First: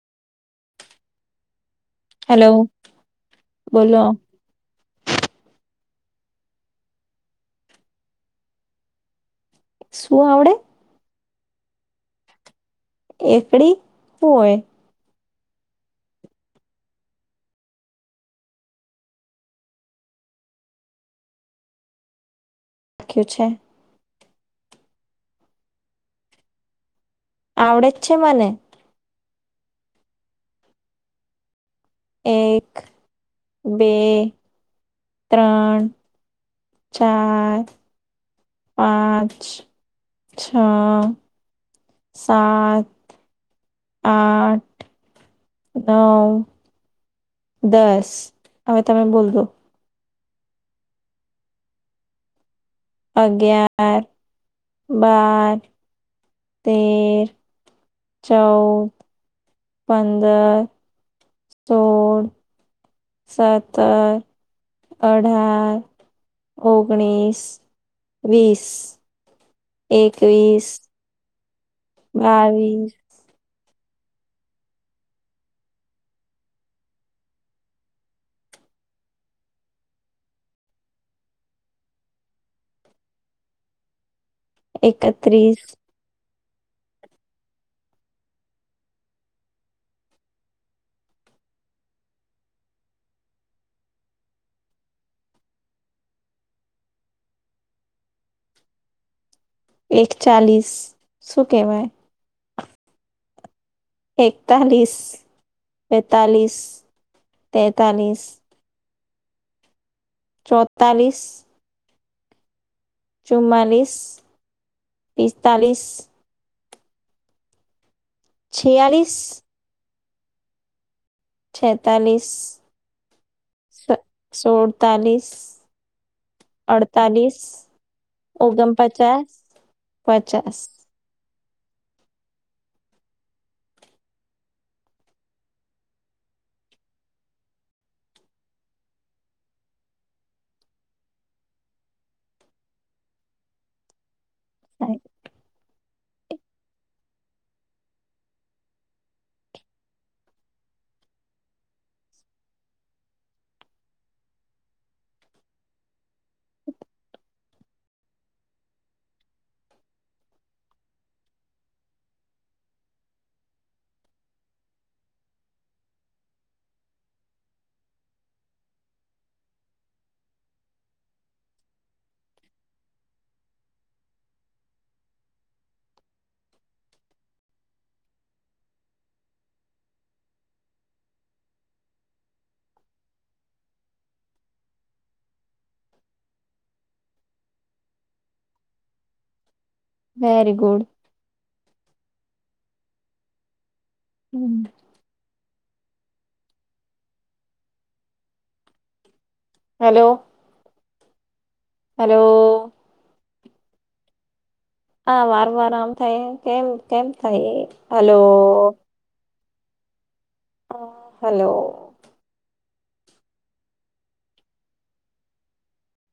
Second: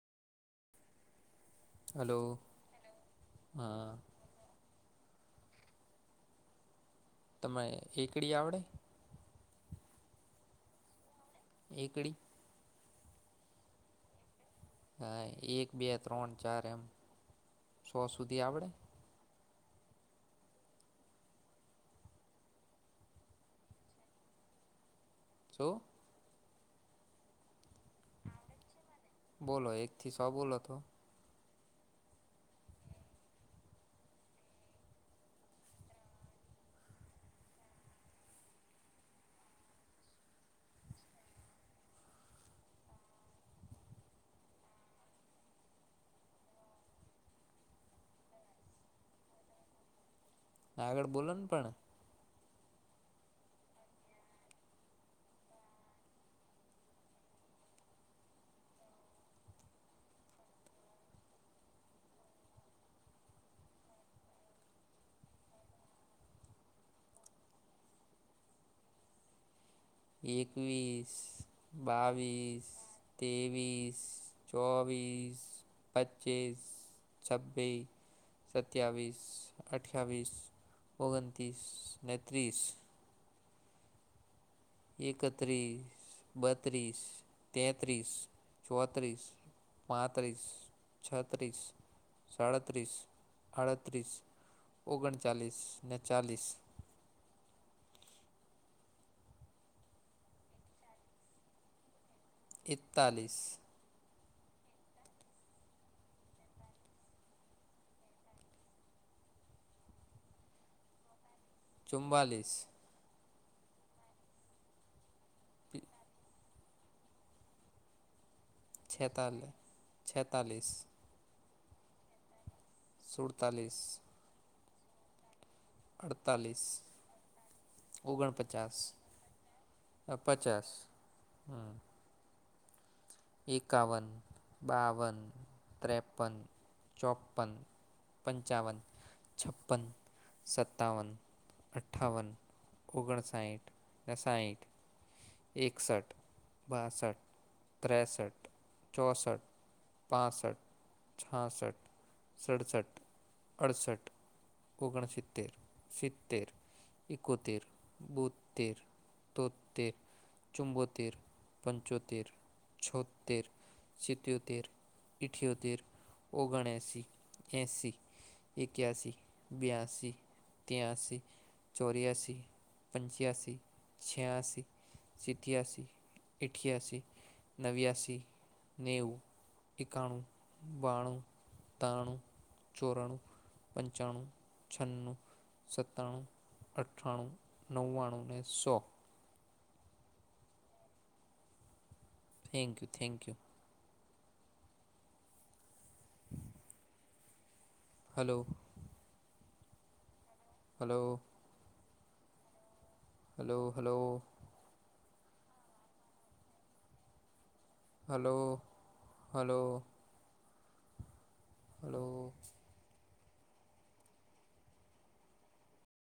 Hello hello હા. બોલો તને એકડી આવડે. શું આવડે. એકડી. એકડી શું હોય. હા એક બે ત્રણ ચાર એમ સો સુધી આવડે. કુ છે. શું. આવડે જ છે મને. બોલો એકથી સો બોલો તો. એક, બે, ત્રણ. ચાર. પાંચ, છ. સાત, આઠ, નવ. દસ, હવે તમે બોલો. આગળ બોલો ને પણ. અગિયાર, બાર. તેર, ચૌદ. પંદર, સોળ. સત્તર, અઢાર, ઓગણીસ. વીસ. એકવીસ, બાવીસ. ત્રેવીસ, ચોવીસ, પચીસ. છબીસ. સત્યાવીસ, અઠવીસ, ઓગણતીસ, નેત્રીસ. એકત્રીસ, બત્રીસ, તેત્રીસ, ચોત્રીસ. પાંત્રીસ, છત્રીસ. સાડત્રીસ, આડત્રીસ, ઓગણચાલીસ, ને ચાલીસ. એક ચાલીસ, શું કહેવાય? એકતાલીસ. એકતાલીસ, બેતાલીસ, તેતાલીસ. ચોતાલીસ. ચુવાલીસ. ચુમલીસ, પિસ્તાલીસ. છિયાલીસ છેતાલીસ છેતાલીસ. છેતાલીસ. સુડતાલીસ. સોડતાલીસ. અડતાલીસ, અડતાલીસ, ઓગણપચાસ. પચાસ પંચાસ, હમ. એકાવન, બાવન, ત્રેપન, ચોપન. પંચાવન, છપ્પન, સત્તાવન, અઠાાવન. ઓગણસાઠ, સાઠ. થ [unintelligible] એકસઠ, બાસઠ. ત્રેસઠ, ચોંસઠ. પાસઠ, છાસઠ, સડસઠ, અડસઠ. ઓગણ સિત્તેર, સિત્તેર. ઈકોત, બુધર, તત્વે. ચુંબોતીર, પંચોતેર. છોતેર. સિત્યોતેર, ઇઠ્યોતેર, ઓગણએંસી. એંસી. એક્યાસી, બ્યાસી. ત્યાસી, ચોર્યાસી, પંચ્યાસી, છ્યાસી. સીત્યાશસી, ઇઠ્યાશસી. નનેવ્યાસી, નેવું, એકાણું, બાણું, ત્રણું. ચોરાણું, પંચાણું, છનું. સત્તણું, અઠાણું, નવ્વાણું અને સો. Very good. Thank you thank you. Hmm. હ [unintelligible] hello hello hello hello hello hello હા વાર વાર આમ થાય કેમ કેમ થાય. Hello hello. હ હલો. હલો.